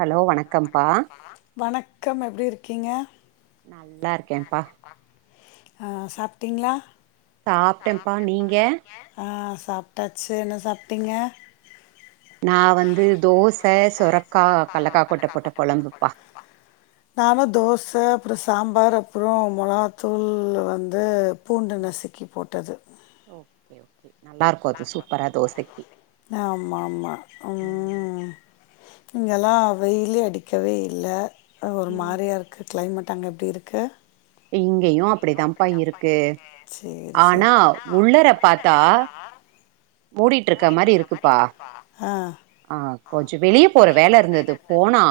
Hello வணக்கம்ப்பா வணக்கம் எப்டி இருக்கீங்க நல்லா இருக்கேப்பா ஆ சாப்ட்டீங்களா சாப்ட்டேப்பா நீங்க ஆ சாப்ட்டாச்சு என்ன சாப்ட்டீங்க நா வந்து தோச, சொரக்கா, கலக்கா கொட்ட போட்ட கொழம்புப்பா நானு தோச அப்பறோ சாம்பார் அப்பறோ மொளகாத்தூள் வந்து பூண்ட நசுக்கி போட்டது ஓகே ஓகே நல்லாருக்கு அது சூப்பரா தோசைக்கி ஆமா ஆமா ம் இங்கல்லா வெயிலே அடிக்கவே இல்ல ஒரு ம் மாரியா இருக்கு கிளைமேட்டு அங்க எப்டி இருக்கு இங்கேயு அப்டிதான்ப்பா இருக்கு சேரி சேரி ஆனா உள்ளர பாத்தா மூடிட்டு இருக்க மாரி இருக்குப்பா ஆ ஆ கொஞ்சோ வெளிய போற வேல இருந்தது போனா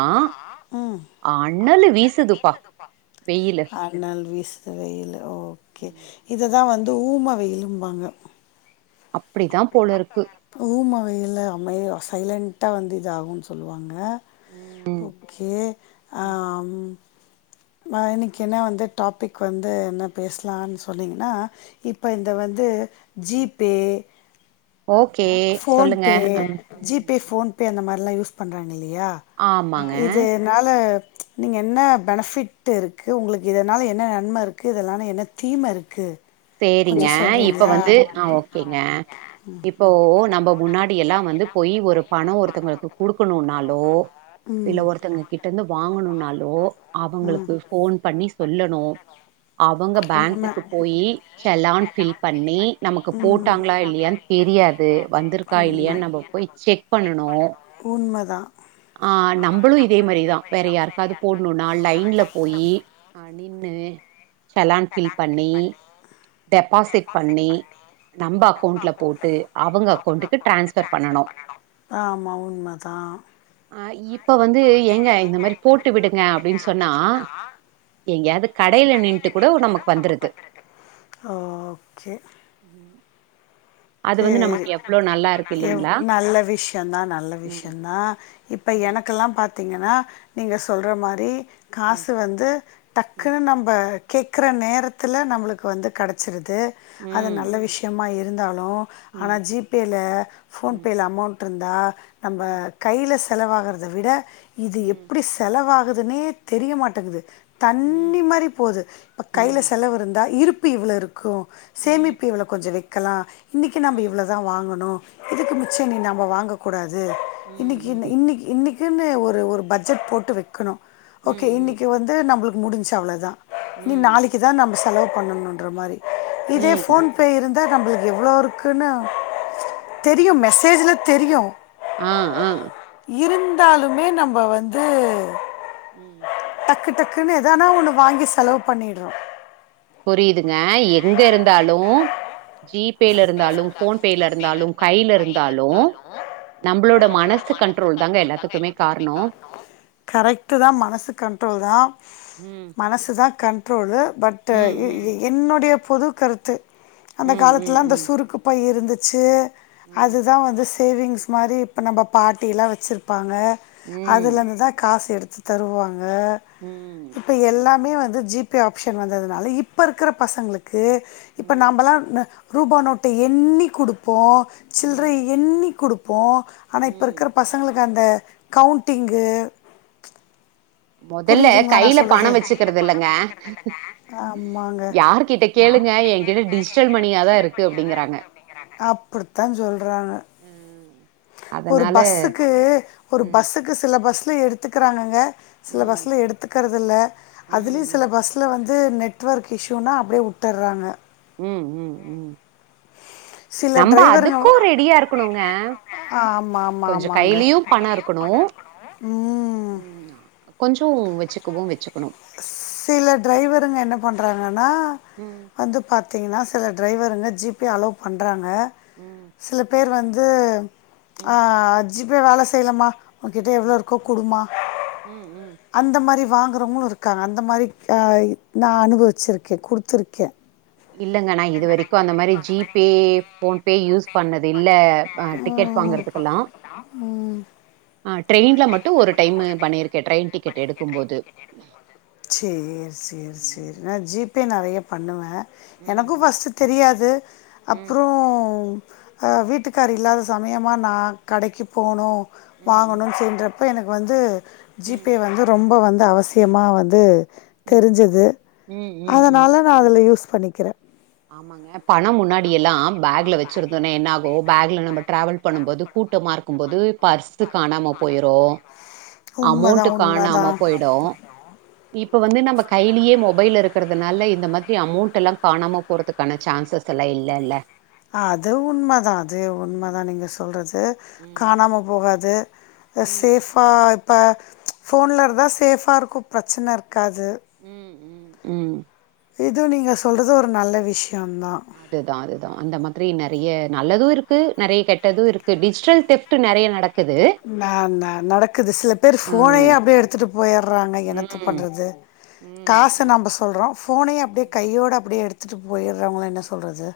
அனலு வீசுதுப்பா டுப்பா வெயிலு அனல் வீசது வெயில் ஓகே இது தா வந்து ஊம வெயிலும்பாங்க அப்டிதா போல இருக்கு ஊம வெயில் அமைதியா சைலண்டட்டா வந்து இது ஆகுன்னு சொல்லுவாங்க ம் ஓகே ஆ ம் நா இன்னக்கி என்ன வந்து டாபிக் வந்து என்ன பேசலான்னு சொன்னிங்கன்னா இப்ப இந்த வந்து ஜி ம் பே ஓகே சொல்லுங்க ம் ம் போன் பே அந்த மாரிலா யூஸ் பண்றாங்க இல்லையா ஆமாங்க. இது இதுனால நீங்க என்ன பெனஃபிட் இருக்கு உங்களுக்கு இதுனால என்ன நன்ம இருக்கு இதனால என்ன தீம இருக்கு கொஞ்சோ சேரிங்க இப்ப சொல்றீங்களா வந்து ஆ ஓகேங்க இப்போ நம்ப முன்னாடி எல்லா வந்து போய் ஒரு பணொ ஒருத்தவுங்களுக்கு குடுக்கணுனாலோ இல்ல ம் ஒருத்தங்க கிட்ட இருந்து வாங்கணுனாலோ அவுங்களுக்கு ஃபோன் பண்ணி சொல்லணு அவுங்க உண்ம பேங்க்குக்கு போயி செல்லான் ஃபில் பண்ணி நமக்கு போட்டாங்களா இல்லையான் தெரியாது வந்துருக்கா இல்லையான் நம்ம போய் செக் பண்ணனு உண்மதா ஆ நம்பளு இதே மாரிதா வேற யாருக்காது போட்ணுனா லைன்ல போயி நின்னு சல்லான் ஃபில் பண்ணி டெப்பாசிட் பண்ணி நம்ப அக்கௌண்ட்ல போட்டு அவுங்க அக்கௌண்ட்டுக்கு ட்ரான்ஸ்ஃபர் பண்ணனு ஆமா உண்ம தா அ இப்ப வந்து ஏங்க இந்த மாரி போட்டு விடுங்க அப்டின் சொன்னா எங்கயாது கடைல நின்ட்டு கூடொ நமக்கு வந்துருது ஆமா சே உம் கே நல்லா இருக்கு எவ் இல்லைங்களா நல்ல விஷ்யொந் தா நல்ல ம் விஷ்யொந்தா இப்ப ம் எனக்கெல்லா பாத் த்திங்கன்னா நீங்க சொல்ற மாரி ம் காசு வந்து டக்குன்னு நம்ப கேக்குற நேரத்துல நம்மளுக்கு வந்து கெடச்சிருது அது ம் நல்ல விஷ்யமா இருந்தாலு ஆனா ம் ஜி பே ல ஃபோன்பேல அமௌண்ட் இருந்தா நம்ம ம் கைல செலவாகறத விட இது ம் எப்டி செ செலவாகுதுன்னே தெரிய மாட்டெங்குது ம் ம் தண்ணி மாரி போது இப்ப ம் கைல செலவு இருந்தா இருப்பு இவ்ள இருக்கு ம் சேமிப்பு இவ்ளோ கொஞ்சொ வெக்கலா இன்னக்கி நம்ப ம் இவ்ளோ தா வாங்கணு இதுக்கு மிச்சொ இனி நம்ப வாங்கக் கூடாது ம் ம் இன்னக்கி இன்ன இன்னெக் இன்னெக் கினு ஒரு ஒரு பட்ஜெட் போட்டு வெக்கணு ஓகே ம் இன்னிக்குவந்து நம்ப்ளுக்கு முடுஞ்ச்சு அவ்ளோதா ம் இனி ம் நாளக்கி தா நம்ம செலவு பண்ணனுன்ற மாரி இதே ம் ஃபோன் ப்பே இருந்தா நம்ப்ளுக்கு எவ்ளோ இருக்குன்னு தெரியு மெசேஜ்ல தெரியு ஆ ஆ இருந்தாலுமே நம்ப வந்து ம் டக்கு டக்குன்னு எதானா ஒன்னு வாங்கி செலவு பண்ணிட்றோ புரியிதுங்க எங்க இருந்தாலு ஜி பேல இருந்தாலு ஃபோன் பே ல இருந்தாலு கைல இருந்தாலு நம்ப்ளோட மனசு கண்ட்ரோல் தாங்க எல்லாத்துக்குமே காரணோ ட்ரோல் தா ம் மனசு தா கண் ட்ரோலு பட் ம் ம் என்னொடைய பொது கருத்து அந்த ம் காலத் ம் ம் சுருக்கு பை இருந்துச்சு ம் அது தா வந்து சி சேவிங்ஸ் மாரி இப்ப நம்ப பாட்டியெலா வெச்சுருப்பாங்க ம் அதுலருந்து தா காசு எடுத்து தருவாங்க ம் இப்ப எல்லாமே வந்து ஜி பே ஆப்ஷன் வந்ததுனால இப்ப இருக்கற பசங்களுக்கு இப்ப ம் நாம்பலா ரூபா நோட்ட எண்ணி குடுப்போ ம் சில்ரை எண்ணி குடுப் போ ஆனா இப்ப ம் இருக்குற பசங்களுக்கு அந்த கவுண்டிங்கு மொதல்ல புரியுதுங்களா நா கையில சொல்றது பணோ வெச்சுக்கறது இல்லங்க ஆமாங்க யார்கிட்ட கேளுங்க எகிட்ட டிஜி அப்புடித்தா சொல்றாங்க ஒரு அதனால பஸ்ஸுக்கு ஒரு ம் பஸ்ஸுக்கு சில பஸ்ல எடுத்துக்குறாங்கங்க சில ம் பஸ்ல எடுத்துக்கறது இல்ல ம் அதுலயு சில பஸ் ல வந்து நெட்வொர்க் இஷ்யூனா அப்டியே உட்டற்றாங்க ம் ம் ம் சில நம்ப டிரைவருங்க அதுக்கு ரெடியா இருக்குணுங்க ஆமா ஆமா கொஞ்ச ஆமாங்க கைய்லியு பணோ இருக்கணு ம் ம் ஆ கொஞ்சோ வெச்சுக்கவு வெச்சுக்கணு சில ட்ரைவருங்க என்ன பண்றாங்கனா ம் வந்து பாத்திங்ன்னா சில ட்ரைவருங்க ஜி பே அலோ பண்றாங்க ம் சில பேர் வந்து அ ம் ஜி பே வேல செய்லமா உகிட்ட எவ்ளோ ம் இருக்கோ குடுமா ம் ம் அந்த மாரி வாங்குறவங்களு இருக்காங்க அந்த மாரி ஆ நா அனுபவிச்சிருக்கே குடுத்துருக்கே இல்லங்க நா இது வரிக்கு அந்த மாரி G Pay PhonePe use பண்ணது இல்ல ஆ டிக்கெட் வாங்குறதுக்குல்லா ம் ஆ ட்ரெயின்ல மட்டு ஒரு டைமு பண்ணிருக்கே ட்ரெயின் டிக்கெட் எடுக்கும்போது சேர் சேரி சேரி ம் நா ஜி பே நறைய பண்ணுவே எனக்கு ம் ஃபஸ்டு தெரியாது ம் அப்றோ ஆ வீட்டுக்காரு இல்லாத சமயமா நா கடைக்கு போணு ம் ம் வாங்கணுன் சொல் றப்ப எனக்கு வந்து ஜி ம் பே வந்து ரொம்ப வந்து அவசியமா வந்து ம் தெரிஞ்சது ம் ம் அதனால நா அதுல யூஸ் பண்ணிக்கிறே ஆமாங்க பணோ முன்னாடியெல்லா பேக்ல வெச்சு சுருந்த உட்டே என்னாகு பேக்ல நம்ம ட்ராவல் பண்ணும்போது கூட்டமா இருக்கும்போது பர்ஸ் து காணாம போய்ரு அமௌண்ட்டு உண்மதான், காணாம உண்மதான். போய்டு இப்ப வந்து நம்ம கைலியே மொபைல் இருக்கறதுனால இந்த மாரி அமௌண்ட் எல்லா காணாம பொறத்துக்கான சான்சஸ் எல்லா இல்லல்ல அது உண்மதா அது உண்மதா ம். நீங்க சொல்றது ம். காணாம போகாது ம். சேஃபா இப்ப ஃபோன்ல இருந்தா சேஃபா இருக்கு ப்ரச்சன இருக்காது ம் ம் ம் இது நீங்க சொல்றது ஒரு நல்ல விஷயோந்தா அதுதா அதுதா அந்த மாதிரி நறைய நல்லது இருக்கு நறைய கெட்டது இருக்கு டிஜிட்டல் தெஃப்ட்டு நறைய நடக் ந ந நடக்குது சில பேர் ம். ஃபோனயே அப்டியே எடுத்துட்டு போய்ற்றாங்க எனத்த ம். பண்றது ம் காசு அ. நம்ப சொல்றோ ஃபோனயே அப்டியே ம். கையோட அப்டியே எடுத்துட்டு போயிற்றவுங்களா என்ன சொல்றது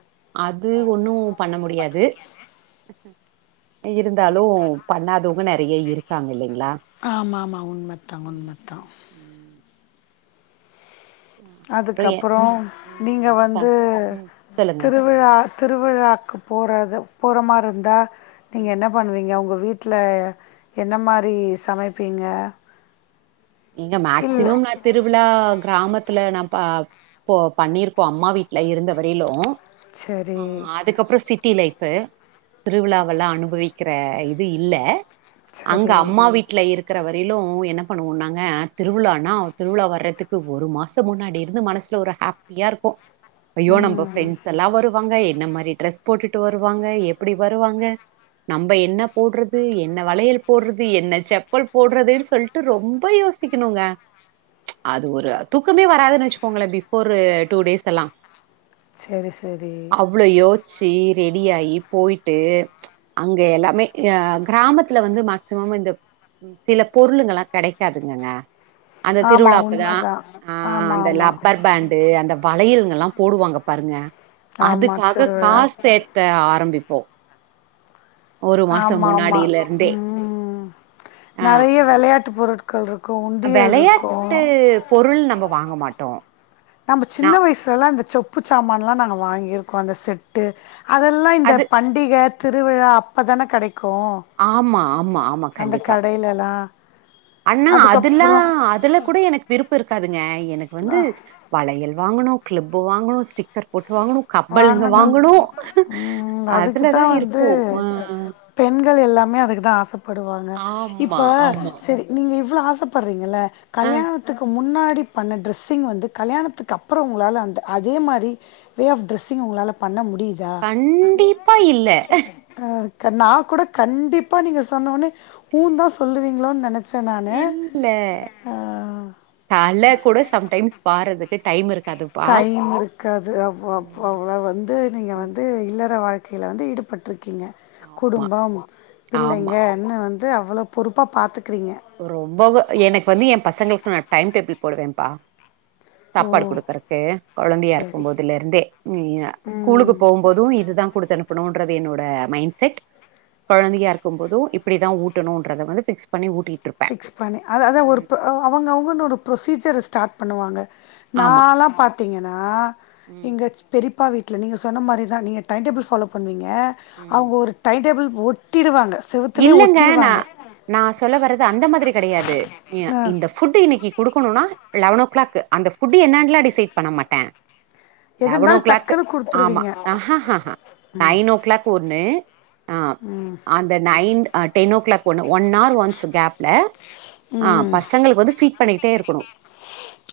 அது ஒன்னு பண்ண முடியாது இருந்தாலு பண்ணாதவங்க நறைய இருக்காங்க இல்லீங்ளா ஆமா ஆமா உண்மத்தா உண்மத்தா ம். அ அப்புறம் எ அதுக்கப்ரோ ம் நீங்க என்ன வந்து சம் ம். சொல்லுங்க. திருவிழா திருவிழாக்கு போறது போற மாரி இருந்தா அ. நீங்க என்ன பண்ணுவீங்க உங்க வீட் வீட்ல என்ன மாரி சமைப்பீங்க இங்க இல்லை மேக்டிமம் மேத் திருவிழா கிராமத்துல நா பா போ பண்ணியிருக்கோ அம்மா வீட்ல இருந்தவரையிலு ஆ சரி அதுக்கப்புற சி ட்டி லைஃப் திருவிழாவெல்லா அனுபவிக்கிற இது இல்ல அங்க சரி அம்மா வீட்ல இருக்கிற வரையிலு என்ன பண்ணுவோ நாங் க திருவிழானா திருவிழா வர்றதுக்கு ஒரு மாச முன்னாடி இருந்து மனசுல ஒரு ஹாப்பியா இருக்கு ஐயோ நம்ம ம் ஃப்ரெண்ட்ஸ் எல்லா வருவாங்க என்ன மாரி டிரெஸ் போட்டுட்டு வருவாங்க எப்டி வருவாங்க நம்ப என்ன போடுறது என்ன வளையல் போடுறது என்ன செப்பல் போடுறதுன்னு சொல்ட்டு ரொம் ப யோசிக்கணுங்க அது ஒரு தூக்கமே வராதுன்னு வச்சிக்கோங்கள பிபோர் டூ டேஸ் எல்லா செரி செரி அவ்ளோ யோசிச்சி ரெடியாய் போயிட்டு அங்க எல்லாமே அ கிராமத்துல வந்து மேக்சிமம் இந்த சில பொருளுங்கல்லா கெடை இருக்காதுங்க அந்த திருவிழா ஆமாம் அப்பதா உண்மை தான் ஆ ஆமாம் அந்த ஆமாம் லப்பர் பேண்ட் டு அந்த வளையல்கள் எல்லா போடுவாங்க பாருங்க ஆமாம் அதுக்காக திருவிழா காசு செத் த ஆரம்பிப்போ ஒரு மாசோ ஆமா ஆமா முன்னாடியில இருந்தே ம் ம் ம் ஆ நறைய விளையாட்டு பொருட் கள் இருக்கு உண்டியல் இருக்கு வெளையாட்டு பொருள் நம்ப வாங்கமாட்டோ நம்ம சின்ன வயசுல எல்லா இந்த செப்பு சாமான்னா நாங்க வாங்கியிருக்கோ அந்த செட்டு அதெல்லா இந்த அது பண்டிக திருவிழா அப்ப தான கெடைக்கு ஆமா ஆமா ஆமா கண்டிப்பா கடேலேல்லா அண்ணா அதுலா அதுல கூட எனக்கு விருப்ப இருக்காதுங்க எனக்கு வந்து அஹ், வழயல் வாங்கணு கிளிப்பு வாங்கணு ஸ்டிக்கர் போட்ட வாங்கணு கப்பல் இங்க வாங்கணும் வாங்கணு ம், அதுக்கு அதுலதா தான் வந்து இருக்கோ ஒஅ பெண்கள் எல்லாமே அதுக்கு தா ஆசப்படுவாங்க இப்ப ஆமா, ஆமா. சரி நீங்க இவ்ளோ ஆசப்படுறீங்கள ஆ கல்யாணத்துக்கு முன்னாடிப் பண்ண ட்ரெஸ்ஸிங் வந்து கல்யாணத்துக்கு அப்ரோ உங்களால அந்த அதே மாரி வே ஆப் ட்ரெஸ்ஸிங் உங்களால பண்ண முடியுதா கண்டிப்பா இல்ல. ஆ நா கூட கண்டிப்பா நீங்க சொன்ன உனே ஊ தா சொல்லுவீங்களோனு நெனச் ச நானு இல்ல. ஆ ஆ தல கூட சம்டைம்ஸ் வாறதுக்கு டைம் இருக்காது டைம் மிரு காது அப்பா அப்பா விலா வந்து நீங்க ம். வந்து இல்லற வாழ்கைல வந்து ஈடுபட்டிருக்கீங்க ஆமா, குடும்பம் ஆமா. பிள்ளைங்கன்னு வந்து அவ்ளோ பொறுப்பா பாத்துக்கிறீங்க ரொம்பவோ எனக்கு வந்து ஏ பசங்களுக்கு நா டைம் டேபிள் போடுவே பா ஓ சாப்பாடு குடுக்குறக்கு கொழந்தையா இருக்கு சரி போதுலருந்தே ஸ்கூலுக்கு ம் போகும் போது இதுதா குடுத்து அனுப்பணுன்றது என்னோட மைண்ட் செட் கொழந்தையா இருக்கும் போதும் இப்டிதா ஊட்டணும்ன்றத வந்து பிக்ஸ் பண்ணி ஊட்டி ஃபிக்ஸ் பண்ணி அது அதை ஒரு ப் ஒரு அவுங்க அவுங்கன்னு ஒரு ப்ரொசீஜர ஸ்டார்ட் பண்ணுவாங்க ஆமா நாலா பாத்தீங்கன்னா ம் இங்க பெரியப்பா வீட்ல நீங்க சொன்ன மாரி தா நீங்க டைம் டேபிள் ம் ஃபாலோ பண்ணுவீங்க ம் அவுங்க ஒரு டைம் டேபிள் ஒட் ஒட்டிருவாங்க செவுத் இல்லங்க நா நா சொல்ல வர்றது அந்த மாதிரி கெடையாது யா அ இந்த ஃபுட் இன்னைக்கி குடுகணும்னா லெவன் ஓ கிளாக் அந்த ஃபுட்டு் என்னான்லா டிசைட் பண்ண மாட்டே எது லெவன் ஓ இருந்தாலும் கிளாக் டக்குன்னு ஆமா குடுத்துருவீங்க. ஹ ஹ ஹ நைன் ஓ கிளாக் ஒன்னு ஆ ம் அந்த நைன் ஆ டென் ஓ கிளாக் ஒண்ணு ஒன் ஆர் ஒன்ஸ் கேப்ல ஆ ம். பசங்களுக்கு வந்து ஃபீட் பண்ணிட்டே இருக்கணு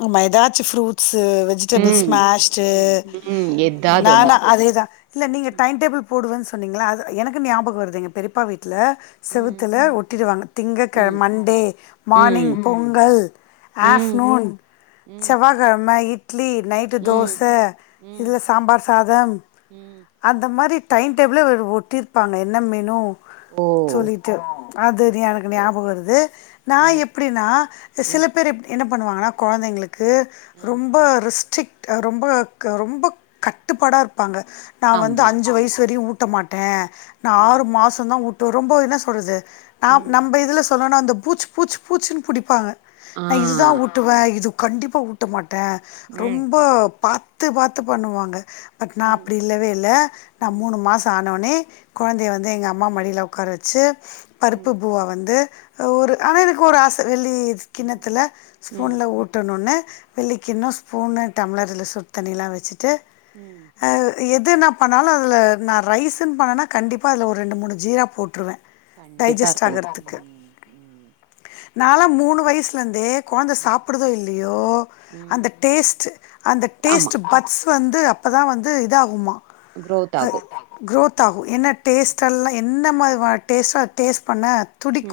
ஆமா எதாச்சி ஃப்ரூட்ஸு வெஜிடபிள்ஸ் ம் மேஷ்டு ம் ம் எதாது ஒண்ணு நாணு அதேதா இல்ல நீங்க டைம் டேபிள் போடுவேன்னு சொன்னீங்களா அது எனக்கு ஞாபகம் வருது எங்க பெரியப்பா வீட்ல ம் செவுத்துல ஒட்டிடுவாங்க திங்க கெழம ம் மண்டே ம் மார்னிங் பொங்கல் ம் ஆஃப் ம் நூன் ம் செவ்வாகெழம இட்லி நைட் டு ம் தோச ம் இல்ல சாம்பார் சாதம் ம் அந்த மாரி டைம் டேபிளே ஒட்டியிருப்பாங்க என்ன மெனு ஓ சொல்லிட்டு அது ஓகே எனக்கு ஓகே ஞாபகோ ஓகே வருது நா அ எப்டின்னா இந்த அ சில பேர் என்ன பண்ணுவாங்கன்னா கொழந்தைங்களுக்கு அ ரொம்ப ரெஸ்ட்ரிக்ட் ரொம்ப ரொம்ப கட்டுப்பாடா இருப்பாங்க நா வந்து ஆமா அஞ்சு வயசு வரையு ஊட்ட மாட்டே நா ம் ஆறு மாச தா ஊட்டுவே ரொம்ப என்ன சொல்றது நா ம் நம்ம இதுல சொல்லனா அந்த பூச்சு பூச்சு பூச்சுனு புடிப்பாங்க ஆ நான் இதுதா உட் நா இது கண்டிப்பா ஊட்ட மாட்டே ம் ரொம்ப பாத்து பாத்து பண்ணுவாங்க பட் நா ம் அப்டி இல்லவே இல்ல நா ம் மூணு மாசோ ஆனோன்னே கொழந்தைய வந்து எங்க அம்மா மடியில உட்கார வச்சு பருப்பு ம் பூவா வந்து ஒரு ஆனா எனக்கு ஒரு ஆசை வெள்ளி ம் கிண்ணத்துல ம் ஸ்பூன்ல ஊட்டணுன்னு வெள்ளிக் கிண்ணோ ஸ்பூனு டம்ளர்ல சுடு தண்ணியிலா வச்சுட்டு ம் அ எது நா பண்ணாலு அதுல நா ரைஸுன்னு பண்ணேன்னா கண்டிப்பா அதுல ஒரு ரெண்டு மூணு ஜீரா போட்டுருவே கண்டிப்பா டைஜஸ்ட் இருக்கணு ஆகுறதுக்கு ம் ம் நாலா மூணு வயசுலர்ந்தே கொழந்தை ம் சாப்புடுதோ இல்லயோ ம் அந்த டேஸ்ட் அந்த ஆமா டேஸ்ட் பட்ஸ் வந்து அப்பதா வந்து இதாகுமா குரோத் ஆகு க்ரோத் ஆகு என்ன டேஸ்ட்டல்லா என் என்ன மாரி வா டேஸ்ட்டோ டேஸ்ட் பண்ண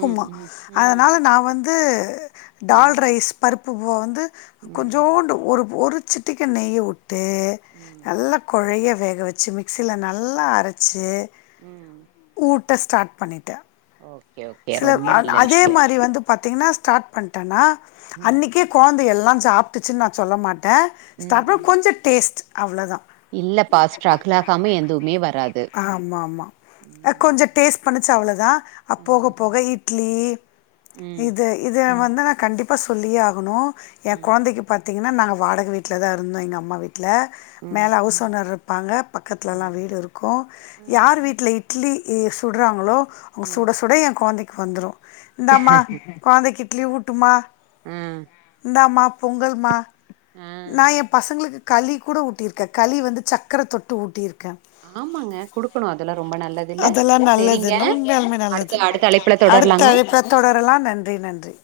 ம் ம் ம் அதுனால நா வந்து டால் ம் ரைஸ் பருப்பு பூவா வந்து ம் கொஞ்சோண்டு ஒரு ஒரு சிட்டிக நெய்ய உட் உட்டு ம் நல்லா குழைய வேக வச்சு மிக்சியில நல்லா அரைச்சு ம் ஊட்ட ஸ்டார்ட் பண்ணிட்டே ஓகே ஓக் சில அதே மாதிரி வந்து பாத்தீங்கன்னா ஸ்டார்ட் பண்ணிட்டேன்னா ம் அன்னைக்கே குழந்தை எல்லா சாப்பிட்டுச்சுன்னு நா சொல்ல மாட்டே ம் ஸ்டப்பில் ம் கொஞ்சோ டேஸ்ட் அவ்ளோ தா இல்லப்பா ஸ்ட்ரகிள் ஆகாம எதுமே வராது ஆமா ஆமா அ ம் கொஞ்சோ டேஸ்ட் பண்ணுச்சு அவ்ளோதா அ போக ம் போக இட்லி ம் இது இத வந்து நா கண்டிப்பா சொல்லியே ஆகணு எ ம் கொழந்தைக்கு பாத்தீங்கன்னா நாங்க வாடக வீட்டிலதா இருந்தோ எங்க அம்மா வீட்ல ம் மேல ஹவுஸ் ஓனர் இரு ப்பாங்க பக்கத்துலல்லா வீடு இருக்கு ம் யார் வீட்ல இட்லி சுடுறாங்களோ ம் சுட சுட எ கொழந்தைக்கு வந்துரு இந்தாம்மா கொழந்தைக்கு இட்லிய ஊட்டும்மா அ இந்தாம்மா பொங்கல்மா ஆ ஆ நா எ பசங்களுக்கு களி கூட ஊட்டிருக்க களி வந்து சக்கர தொட்டு ஊட்டிருக்க ஆமாங்க குடுக்கணு அதெல்லா ரொம்ப நல்லதுல்ல அதெல்லா சரிங்க நல்லதுன்னு உண்மையாலுமே அடு நல்லது த்த அடுத்த அழைப்புல தொடரலாங்க அடுத்த அழைப்புல தொடரலா நன்றி நன்றி